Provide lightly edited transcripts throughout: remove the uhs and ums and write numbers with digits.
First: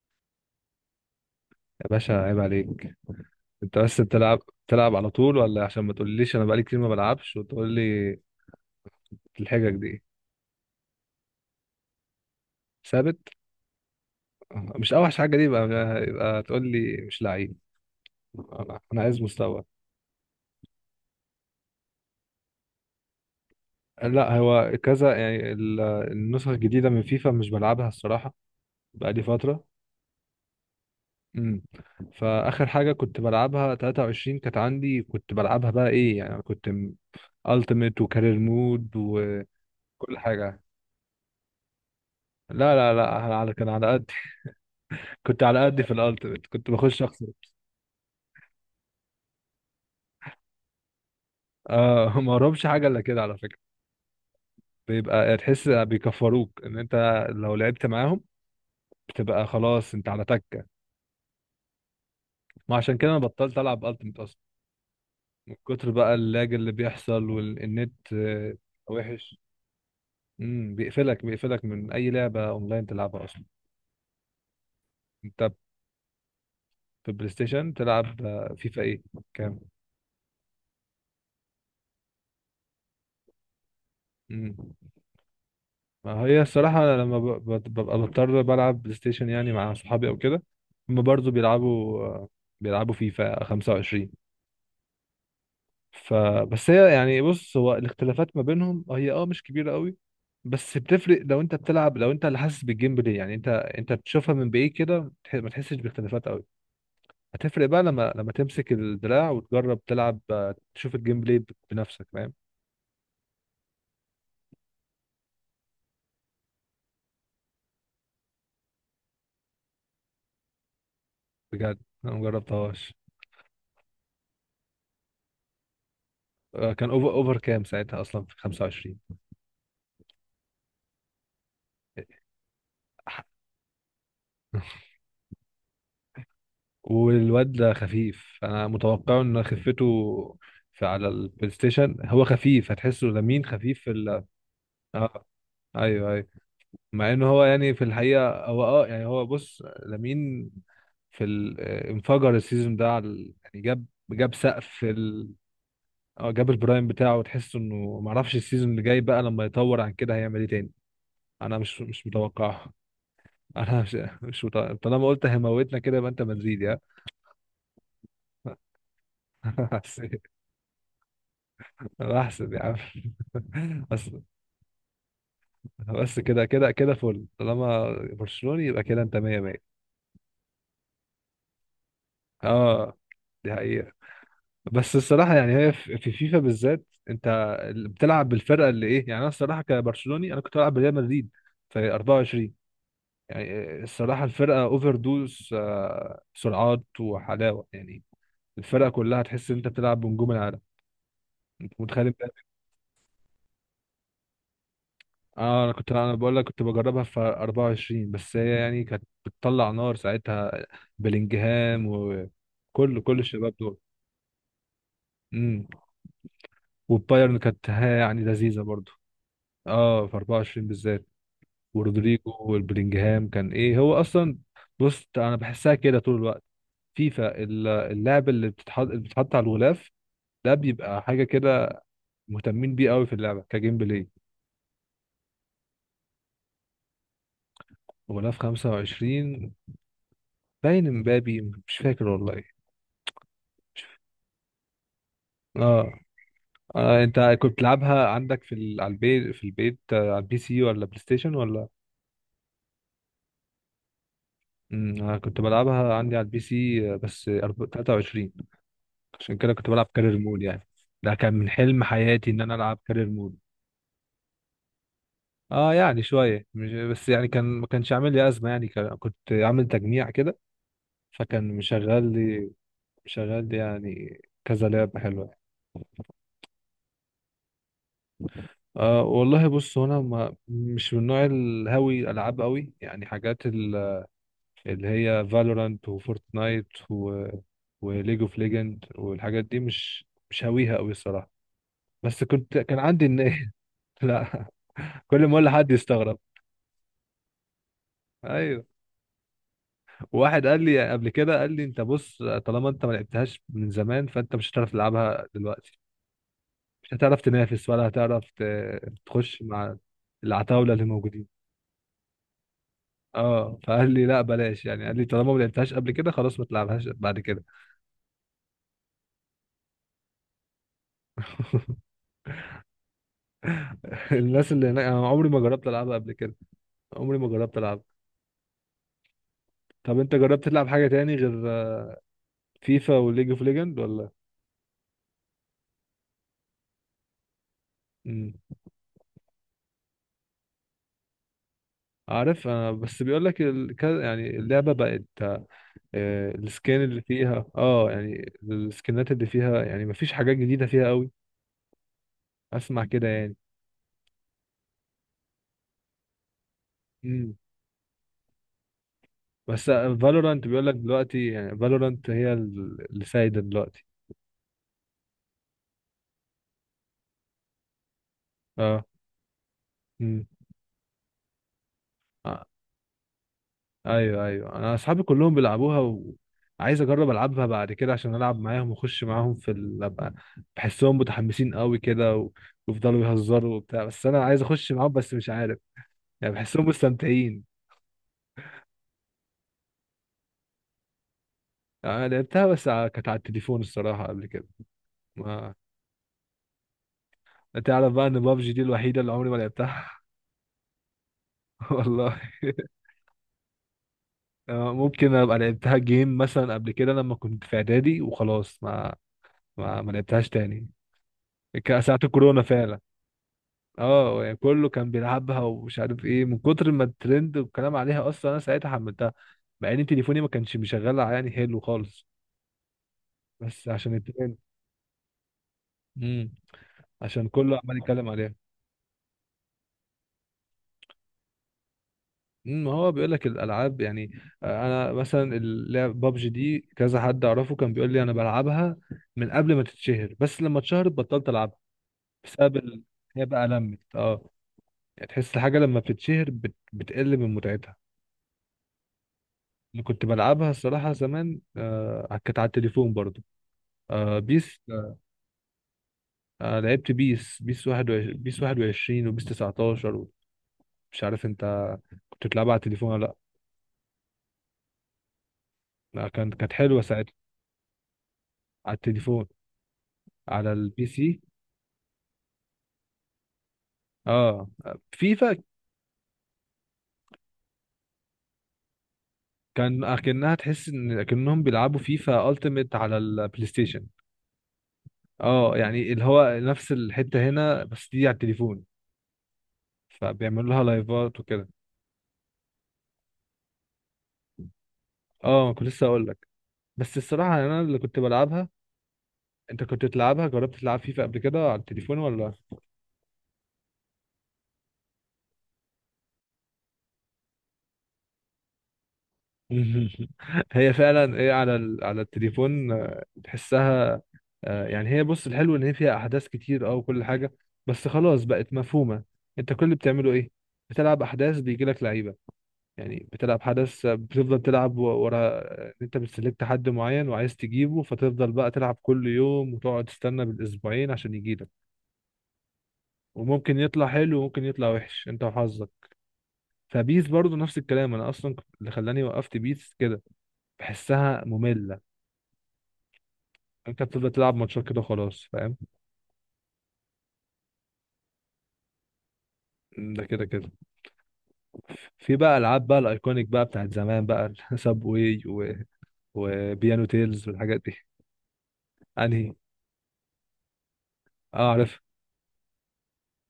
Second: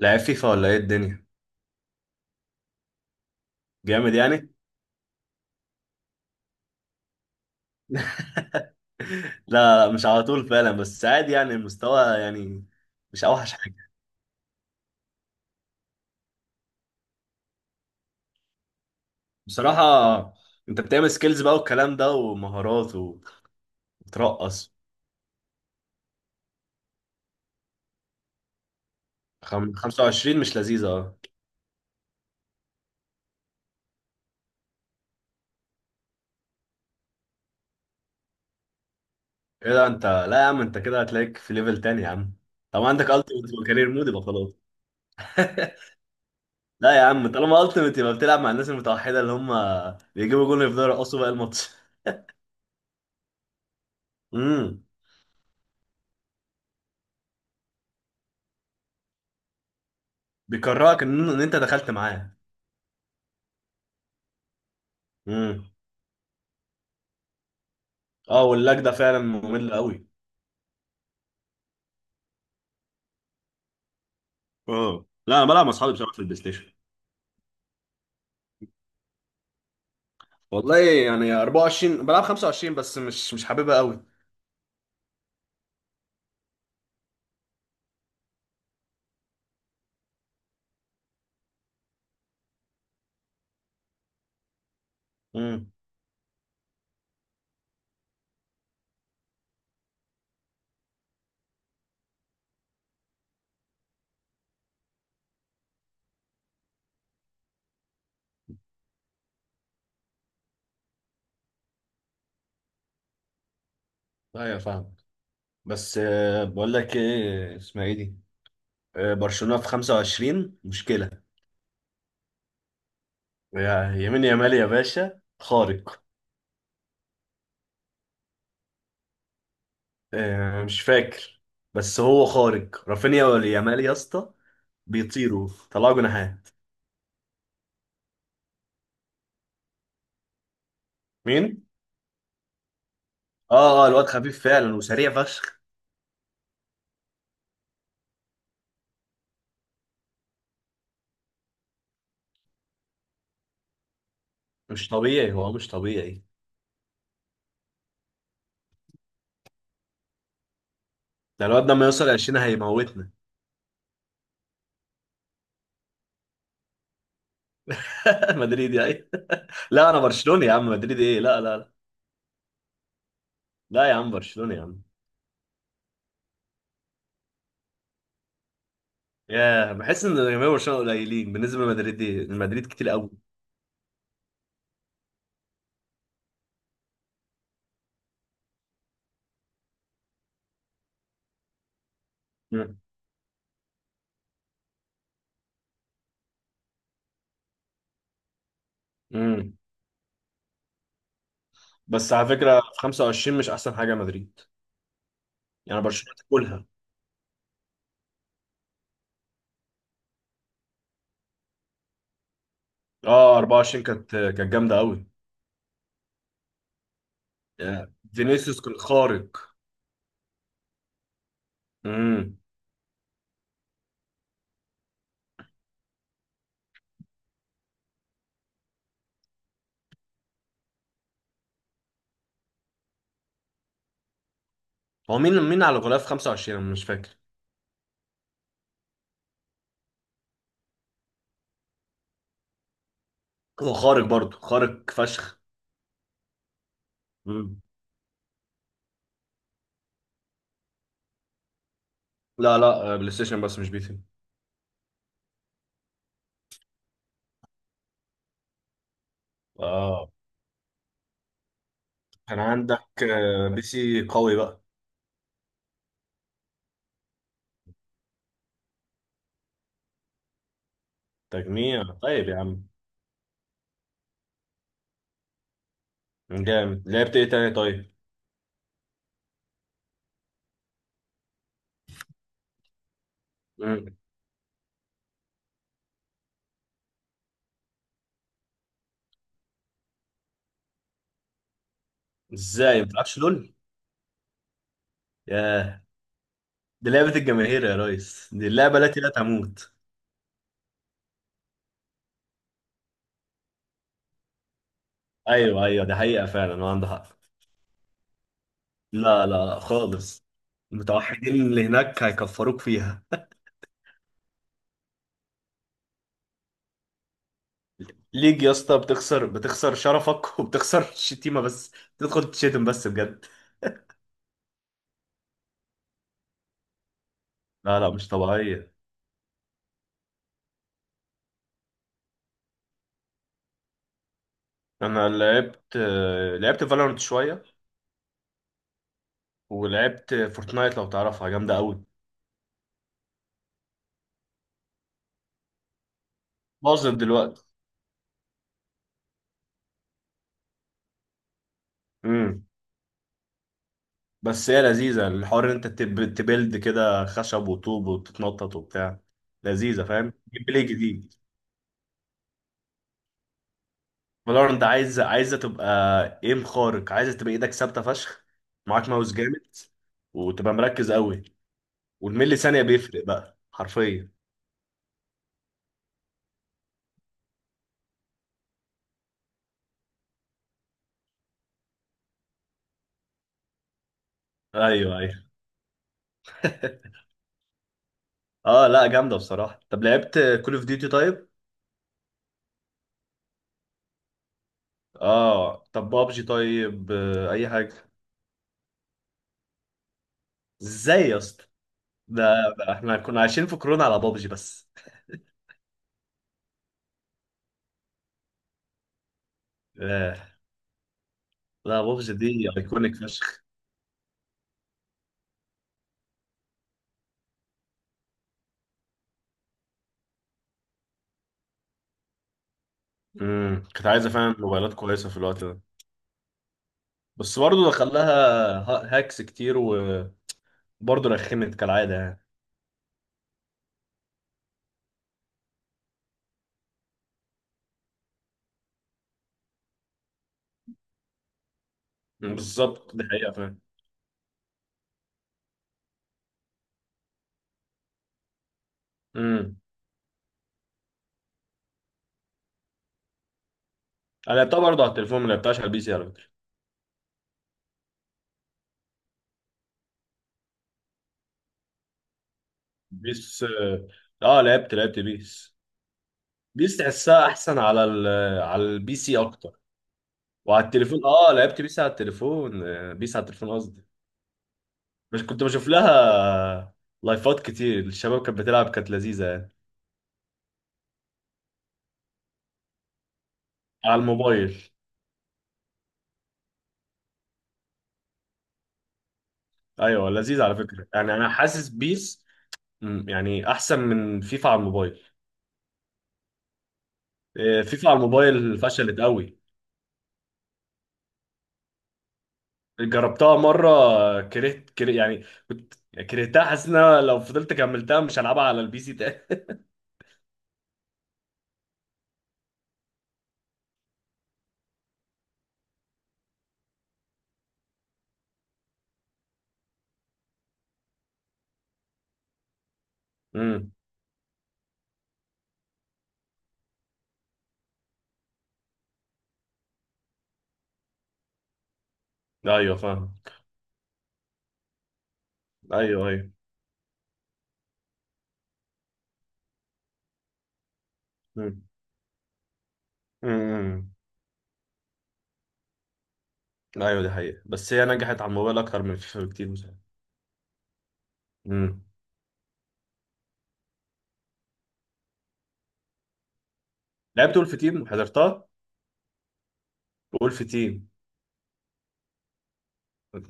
لعيب فيفا ولا ايه الدنيا؟ يا باشا عيب عليك. انت بس جامد بتلعب يعني. بتلعب على طول، ولا عشان ما تقوليش انا بقالي كتير ما بلعبش وتقول لي الحجج لا، لا، دي؟ مش على طول فعلا، بس عادي يعني، المستوى يعني مش ثابت. اوحش حاجه، مش اوحش حاجه دي؟ يبقى تقول لي مش لعيب. انا عايز مستوى. بصراحه. انت بتعمل سكيلز بقى والكلام ده ومهارات لا، هو وبترقص. كذا يعني النسخ الجديده من فيفا مش بلعبها الصراحه، بقالي فتره. 25 مش لذيذه، اه. امم فاخر حاجه كنت بلعبها 23، كانت عندي كنت بلعبها، بقى ايه يعني كنت التيميت وكارير مود ايه ده، انت وكل لا يا عم، حاجه. انت كده هتلاقيك في ليفل تاني يا عم. لا طب لا عندك لا. التيمت على كان وكارير على مود، قد، يبقى خلاص. كنت على قدي في الالتيميت كنت لا يا بخش اخسر. عم، طالما التيمت يبقى بتلعب مع الناس المتوحده اللي هم بيجيبوا جول يفضلوا يرقصوا بقى الماتش. آه ما اهربش حاجه الا كده على فكره. امم. بيبقى تحس بيكفروك ان انت لو لعبت معاهم، بتبقى خلاص انت على تكه. بيكرهك ان انت دخلت معاه. ما عشان كده انا بطلت العب التيميت اصلا، من امم. كتر بقى اللاج اللي بيحصل والنت اه، آه، واللاج ده فعلا وحش. ممل قوي. بيقفلك من اي لعبه اونلاين تلعبها اصلا. اه، لا انت انا بلعب مع اصحابي بصراحه في البلاي ستيشن. في بلاي ستيشن تلعب آه، فيفا ايه؟ كام؟ والله يعني 24 بلعب 25، بس مش حاببها قوي. امم. ما هي الصراحة أنا لما ببقى بضطر بلعب بلاي ستيشن يعني مع صحابي أو كده، هما برضه بيلعبوا فيفا 25. امم. فبس هي يعني بص، هو الاختلافات ما بينهم هي اه مش كبيرة قوي، بس بتفرق لو انت بتلعب، لو انت اللي حاسس بالجيم بلاي. يعني انت بتشوفها من بعيد كده ما تحسش باختلافات قوي. هتفرق بقى لما تمسك الدراع وتجرب تلعب آه، تشوف الجيم بلاي بنفسك، فاهم؟ ايوه، فاهم. بس بقول لك ايه اسمها ايه دي. برشلونة في 25 مشكلة. بجد؟ انا مجربتهاش. يمين يامال يا باشا، خارق. آه، كان اوفر كام ساعتها اصلا في 25؟ مش فاكر. بس هو خارق، رافينيا ولا يامال يا اسطى؟ بيطيروا، طلعوا جناحات. والواد ده خفيف، انا متوقع ان خفته في على البلاي مين؟ ستيشن هو خفيف، هتحسه لمين اه، خفيف اه، في الواد ال... خفيف فعلا وسريع اه. فشخ. ايوه ايوه. مع ان هو يعني في الحقيقه هو اه يعني هو بص لمين في ال... آه، انفجر السيزون ده على يعني جاب سقف مش ال... طبيعي، هو مش طبيعي. اه، جاب البرايم بتاعه، وتحس انه معرفش السيزون اللي جاي بقى لما يطور عن كده هيعمل ايه تاني. ده انا الواد ده مش لما مش يوصل 20 متوقعه هيموتنا. انا مش مش متوقع. طالما قلت هيموتنا كده يبقى انت مدريد يا... مدريدي اي؟ لا انا برشلوني يا عم، مدريدي ايه، لا، لا، لا. انا احسن يا عم. لا يا بس. عم، برشلوني يا عم. بس كده كده كده فل، طالما برشلوني يبقى كده انت مية ياه، مية. بحس ان جماهير برشلونه قليلين بالنسبه لمدريد، دي المدريد كتير اه، قوي. دي حقيقة. بس الصراحة يعني هي في فيفا بالذات، انت اللي بتلعب بالفرقة اللي ايه، يعني انا الصراحة كبرشلوني انا كنت بلعب بريال مدريد في 24. مم. يعني الصراحة الفرقة اوفر دوز آه، سرعات وحلاوة، يعني الفرقة كلها تحس مم. ان انت بتلعب بنجوم العالم. انت بس متخيل؟ على فكره في 25 مش احسن حاجه مدريد، اه، انا يعني كنت انا برشلونه بقول لك كنت تاكلها. بجربها في 24، بس هي يعني كانت بتطلع نار ساعتها، بلينجهام وكل اه، الشباب دول. 24 كانت جامده قوي. امم. والبايرن كانت ياه. ها يعني فينيسيوس لذيذه كان برضو. خارق. اه في 24 بالذات، ورودريجو امم. والبلينجهام كان ايه هو اصلا. بص انا بحسها كده طول الوقت، فيفا اللعب اللي بتتحط على الغلاف ده بيبقى حاجه كده مهتمين بيه قوي في اللعبه كجيم بلاي. هو مين على غلاف 25، انا مش فاكر. غلاف 25 باين امبابي، مش فاكر والله. هو خارق، برضه خارق فشخ. اه. آه، انت كنت مم. بتلعبها عندك في ال... على البيت، في البيت آه، على البي سي ولا بلاي ستيشن ولا؟ لا، لا، بلاي ستيشن بس مش بي امم. انا كنت بلعبها عندي على البي سي آه، بس 23، عشان كده كنت بلعب سي. كارير مود يعني. ده كان من حلم حياتي كان ان انا العب عندك كارير مود. بي سي قوي بقى؟ اه يعني شويه، مش بس يعني كان، ما كانش عامل لي ازمه يعني كان... كنت عامل تجميع كده فكان تجميع، مشغل طيب يا لي، عم. يعني كذا لعبه حلوه يعني. جامد، لعبت ايه تاني طيب؟ آه والله، بص هو انا ما مش من نوع الهاوي العاب قوي يعني، حاجات مم. اللي هي فالورانت وفورتنايت و... وليج اوف ليجند والحاجات دي مش هاويها قوي الصراحه، بس ازاي كان ما عندي بتلعبش النية. لول؟ لا. كل ما اقول لحد ياه. يستغرب. دي لعبة الجماهير يا ريس، دي ايوه، اللعبة التي لا تموت. واحد قال لي قبل كده، قال لي انت بص، طالما انت ما لعبتهاش من زمان فانت مش هتعرف تلعبها ايوه، دلوقتي، ايوه، دي حقيقة فعلا وعنده مش حق. هتعرف تنافس ولا هتعرف لا، تخش لا، مع خالص. العتاوله اللي موجودين. المتوحدين اللي هناك هيكفروك فيها. اه فقال لي لا بلاش يعني، قال لي طالما ما لعبتهاش قبل كده خلاص ما تلعبهاش بعد كده. ليج يا اسطى، بتخسر، بتخسر شرفك وبتخسر الشتيمة بس. تدخل تشتم بس بجد. الناس اللي هناك انا عمري ما جربت العبها قبل كده، عمري ما جربت لا، العب. لا، مش طبيعية. طب انت جربت تلعب حاجه تاني غير فيفا وليج اوف ليجند ولا؟ انا لعبت، لعبت فالورانت شوية. امم. ولعبت فورتنايت، لو تعرفها جامدة قوي. عارف، انا بس بيقول لك ال... يعني اللعبه بقت آه، السكين باظت اللي دلوقتي. فيها اه يعني السكنات اللي فيها، يعني مفيش حاجات جديده فيها قوي. امم. اسمع كده يعني. بس هي لذيذة، الحوار ان انت تبيلد كده امم. خشب وطوب وتتنطط وبتاع. بس لذيذة، فاهم، جيم فالورانت بلاي بيقول لك جديد. دلوقتي، يعني فالورانت هي اللي سايده دلوقتي. فالورنت عايزة تبقى ايم خارق، عايزة تبقى ايدك ثابتة فشخ، اه. معاك ماوس جامد، امم. وتبقى مركز قوي. والملي ثانية بيفرق بقى حرفيا. ايوه ايوه، انا اصحابي كلهم بيلعبوها، وعايز اجرب العبها بعد كده عشان العب معاهم واخش معاهم في ال... ابقى بحسهم متحمسين قوي كده و... ويفضلوا يهزروا وبتاع، بس انا عايز اخش معاهم ايوه، بس ايوه. مش عارف، يعني بحسهم مستمتعين. اه لا جامدة بصراحة. طب لعبت كول اوف ديوتي طيب؟ آه، انا لعبتها بس كانت على التليفون الصراحه قبل كده. ما اه، طب بابجي طيب، اي حاجة. تعرف بقى ان بابجي دي الوحيده اللي عمري ما لعبتها؟ ازاي يا اسطى؟ والله. ده احنا كنا عايشين في كورونا على بابجي بس. آه، ممكن ابقى لعبتها جيم مثلا قبل كده لما كنت في اعدادي، وخلاص ما ما آه. لعبتهاش تاني. كان لا ساعة بابجي الكورونا دي فعلا. ايكونيك فشخ. اه يعني كله كان بيلعبها ومش عارف ايه، من كتر ما الترند والكلام عليها اصلا انا ساعتها حملتها، مع ان تليفوني ما كانش مشغل يعني حلو خالص، امم. بس كانت عشان عايزه فعلا الترند. موبايلات كويسه في الوقت ده. امم. عشان بس كله برضه عمال دخل يتكلم لها عليها. هاكس كتير، وبرضه رخمت كالعاده يعني. امم. ما هو بيقول لك الالعاب يعني آه، انا مثلا اللعب بابجي دي كذا حد اعرفه كان بيقول لي انا بلعبها من قبل ما تتشهر، بس لما اتشهرت بطلت العبها مم، بسبب ال... بالظبط، دي هي حقيقه بقى فعلا. لمت اه، يعني تحس الحاجه لما بتتشهر بتقل من متعتها. امم. اللي كنت بلعبها الصراحة زمان آه كانت على التليفون برضو، آه، انا لعبتها بيس. برضه على التليفون، ما لعبتهاش على البي سي على فكره. آه لعبت بيس، بيس واحد بيس 21 وبيس 19. مش عارف انت كنت بتلعبها على التليفون ولا لأ. بيس، اه. لعبت بيس. لا كانت كانت بيس حلوة ساعتها. تحسها احسن على ال... على على البي سي التليفون، اكتر. على وعلى البي التليفون، سي. اه لعبت بيس على التليفون، بيس على التليفون قصدي. اه، مش فيفا. كنت بشوف لها لايفات كتير، الشباب كانت بتلعب، كانت لذيذة يعني، كان أكنها تحس إن أكنهم بيلعبوا فيفا ألتيميت على البلاي ستيشن. على الموبايل. اه يعني اللي هو نفس الحتة هنا بس دي على التليفون، ايوه فبيعملوا لذيذ، على لها فكرة، يعني لايفات انا وكده. حاسس بيس، مم، يعني احسن من فيفا على الموبايل. اه كنت لسه اقول لك. بس الصراحه انا اللي فيفا على كنت بلعبها. الموبايل فشلت قوي. انت كنت بتلعبها، جربت تلعب فيفا قبل كده على التليفون ولا؟ جربتها مرة، كرهت كره يعني، كنت كرهتها، حاسس ان أنا لو فضلت كملتها مش هلعبها على البي سي تاني. هي فعلا ايه على ال... على التليفون آه، تحسها آه، يعني هي بص، الحلو ان هي فيها احداث كتير اه وكل حاجه، بس خلاص بقت مفهومه. انت كل اللي بتعمله ايه؟ بتلعب احداث بيجي لك لعيبه، يعني بتلعب امم. حدث آه، بتفضل تلعب ورا آه، انت بتسلكت حد معين وعايز تجيبه، فتفضل بقى تلعب كل يوم وتقعد تستنى بالاسبوعين عشان يجيلك، ايوه فاهم. وممكن يطلع حلو وممكن يطلع وحش، انت وحظك. ايوه، ايوه. فبيس برضو نفس الكلام، انا اصلا اللي خلاني وقفت بيس كده، بحسها امم. ممله. انت امم. بتفضل تلعب ماتشات كده خلاص، فاهم؟ ايوه دي حقيقة، بس هي نجحت على الموبايل اكتر من فيفا بكتير بصراحة. ده كده كده. امم. في بقى العاب بقى الايكونيك بقى بتاعت زمان بقى ساب واي و... وبيانو تيلز لعبت ولف والحاجات دي. تيم، حضرتها، انهي؟ وولف تيم؟ اه عارف.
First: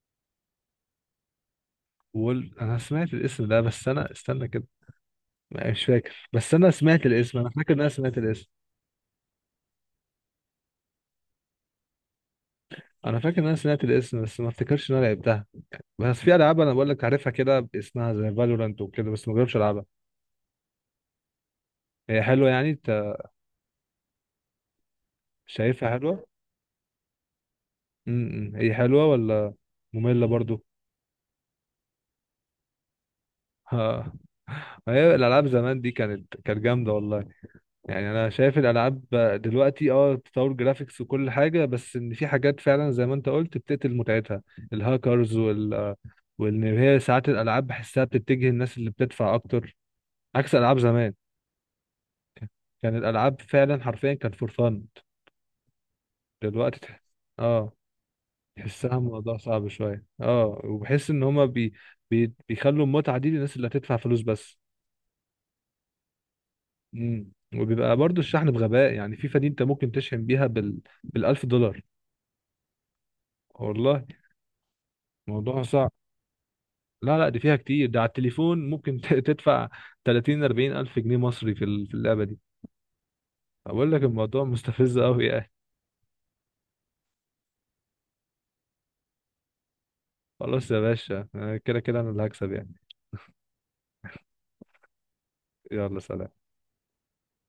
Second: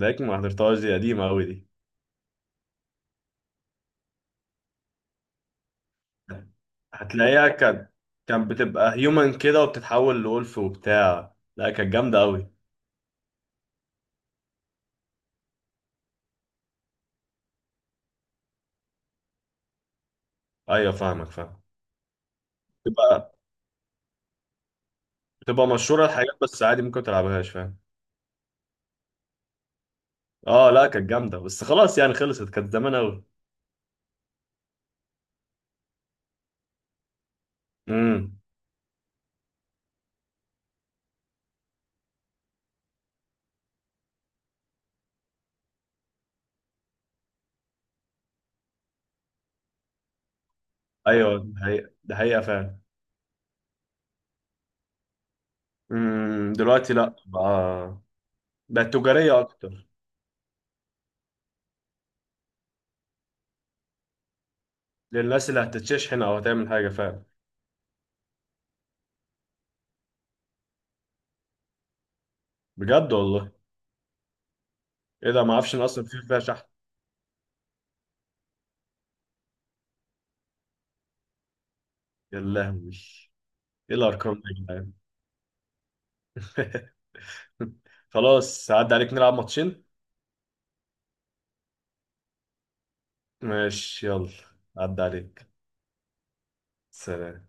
ده ما حضرتهاش، دي قديمة أوي دي. وول، انا سمعت الاسم ده بس انا استنى كده، مش فاكر، بس انا سمعت الاسم، هتلاقيها، انا فاكر ان انا كانت سمعت كانت الاسم. بتبقى هيومن كده وبتتحول لولف وبتاع، لا كانت جامدة أوي. انا فاكر ان انا سمعت الاسم بس ما افتكرش ان انا لعبتها، بس في العاب انا بقول لك عارفها كده باسمها زي فالورانت وكده بس ما جربتش العبها. أيوة فاهمك، فاهم. هي حلوه يعني، بتبقى بتبقى شايفها مشهورة حلوة. الحاجات، بس عادي ممكن تلعبهاش فاهم. امم، هي حلوة ولا مملة برضو؟ اه لا كانت جامدة، بس خلاص يعني خلصت، كانت زمان أوي. ها. ما هي الألعاب زمان دي كانت كانت جامدة والله، يعني أنا امم. شايف الألعاب دلوقتي اه تطور جرافيكس وكل حاجة، بس إن في حاجات فعلا زي ما أنت قلت بتقتل متعتها، الهاكرز وال... وإن هي ساعات الألعاب بحسها بتتجه الناس اللي بتدفع أكتر، عكس ألعاب زمان. أيوة، ده حقيقة، ده حقيقة فعلا. كان الألعاب فعلا حرفيا كان فور فن، امم، دلوقتي دلوقتي لا اه بقى، بقت تحسها موضوع تجارية صعب أكتر، شوية اه، وبحس ان هما بيخلوا المتعة دي للناس اللي هتدفع فلوس بس. للناس اللي هتتشحن أو هتعمل حاجة فعلا. مم. وبيبقى برضو الشحن بغباء، يعني في فدي انت ممكن تشحن بيها بال... بالألف دولار. بجد والله؟ والله. إيه ده، ما موضوع أعرفش إن صعب. أصلا في فيها شحن. لا لا، دي فيها كتير، ده على التليفون ممكن تدفع 30 40 ألف جنيه مصري في في اللعبة دي. يا لهوي، أقول ايه لك الارقام دي الموضوع يا جدعان. مستفز أوي يعني. خلاص، عدى عليك، نلعب ماتشين. خلاص يا باشا آه، كده كده أنا اللي هكسب يعني. ماشي يلا، عدى عليك. يلا سلام. سلام.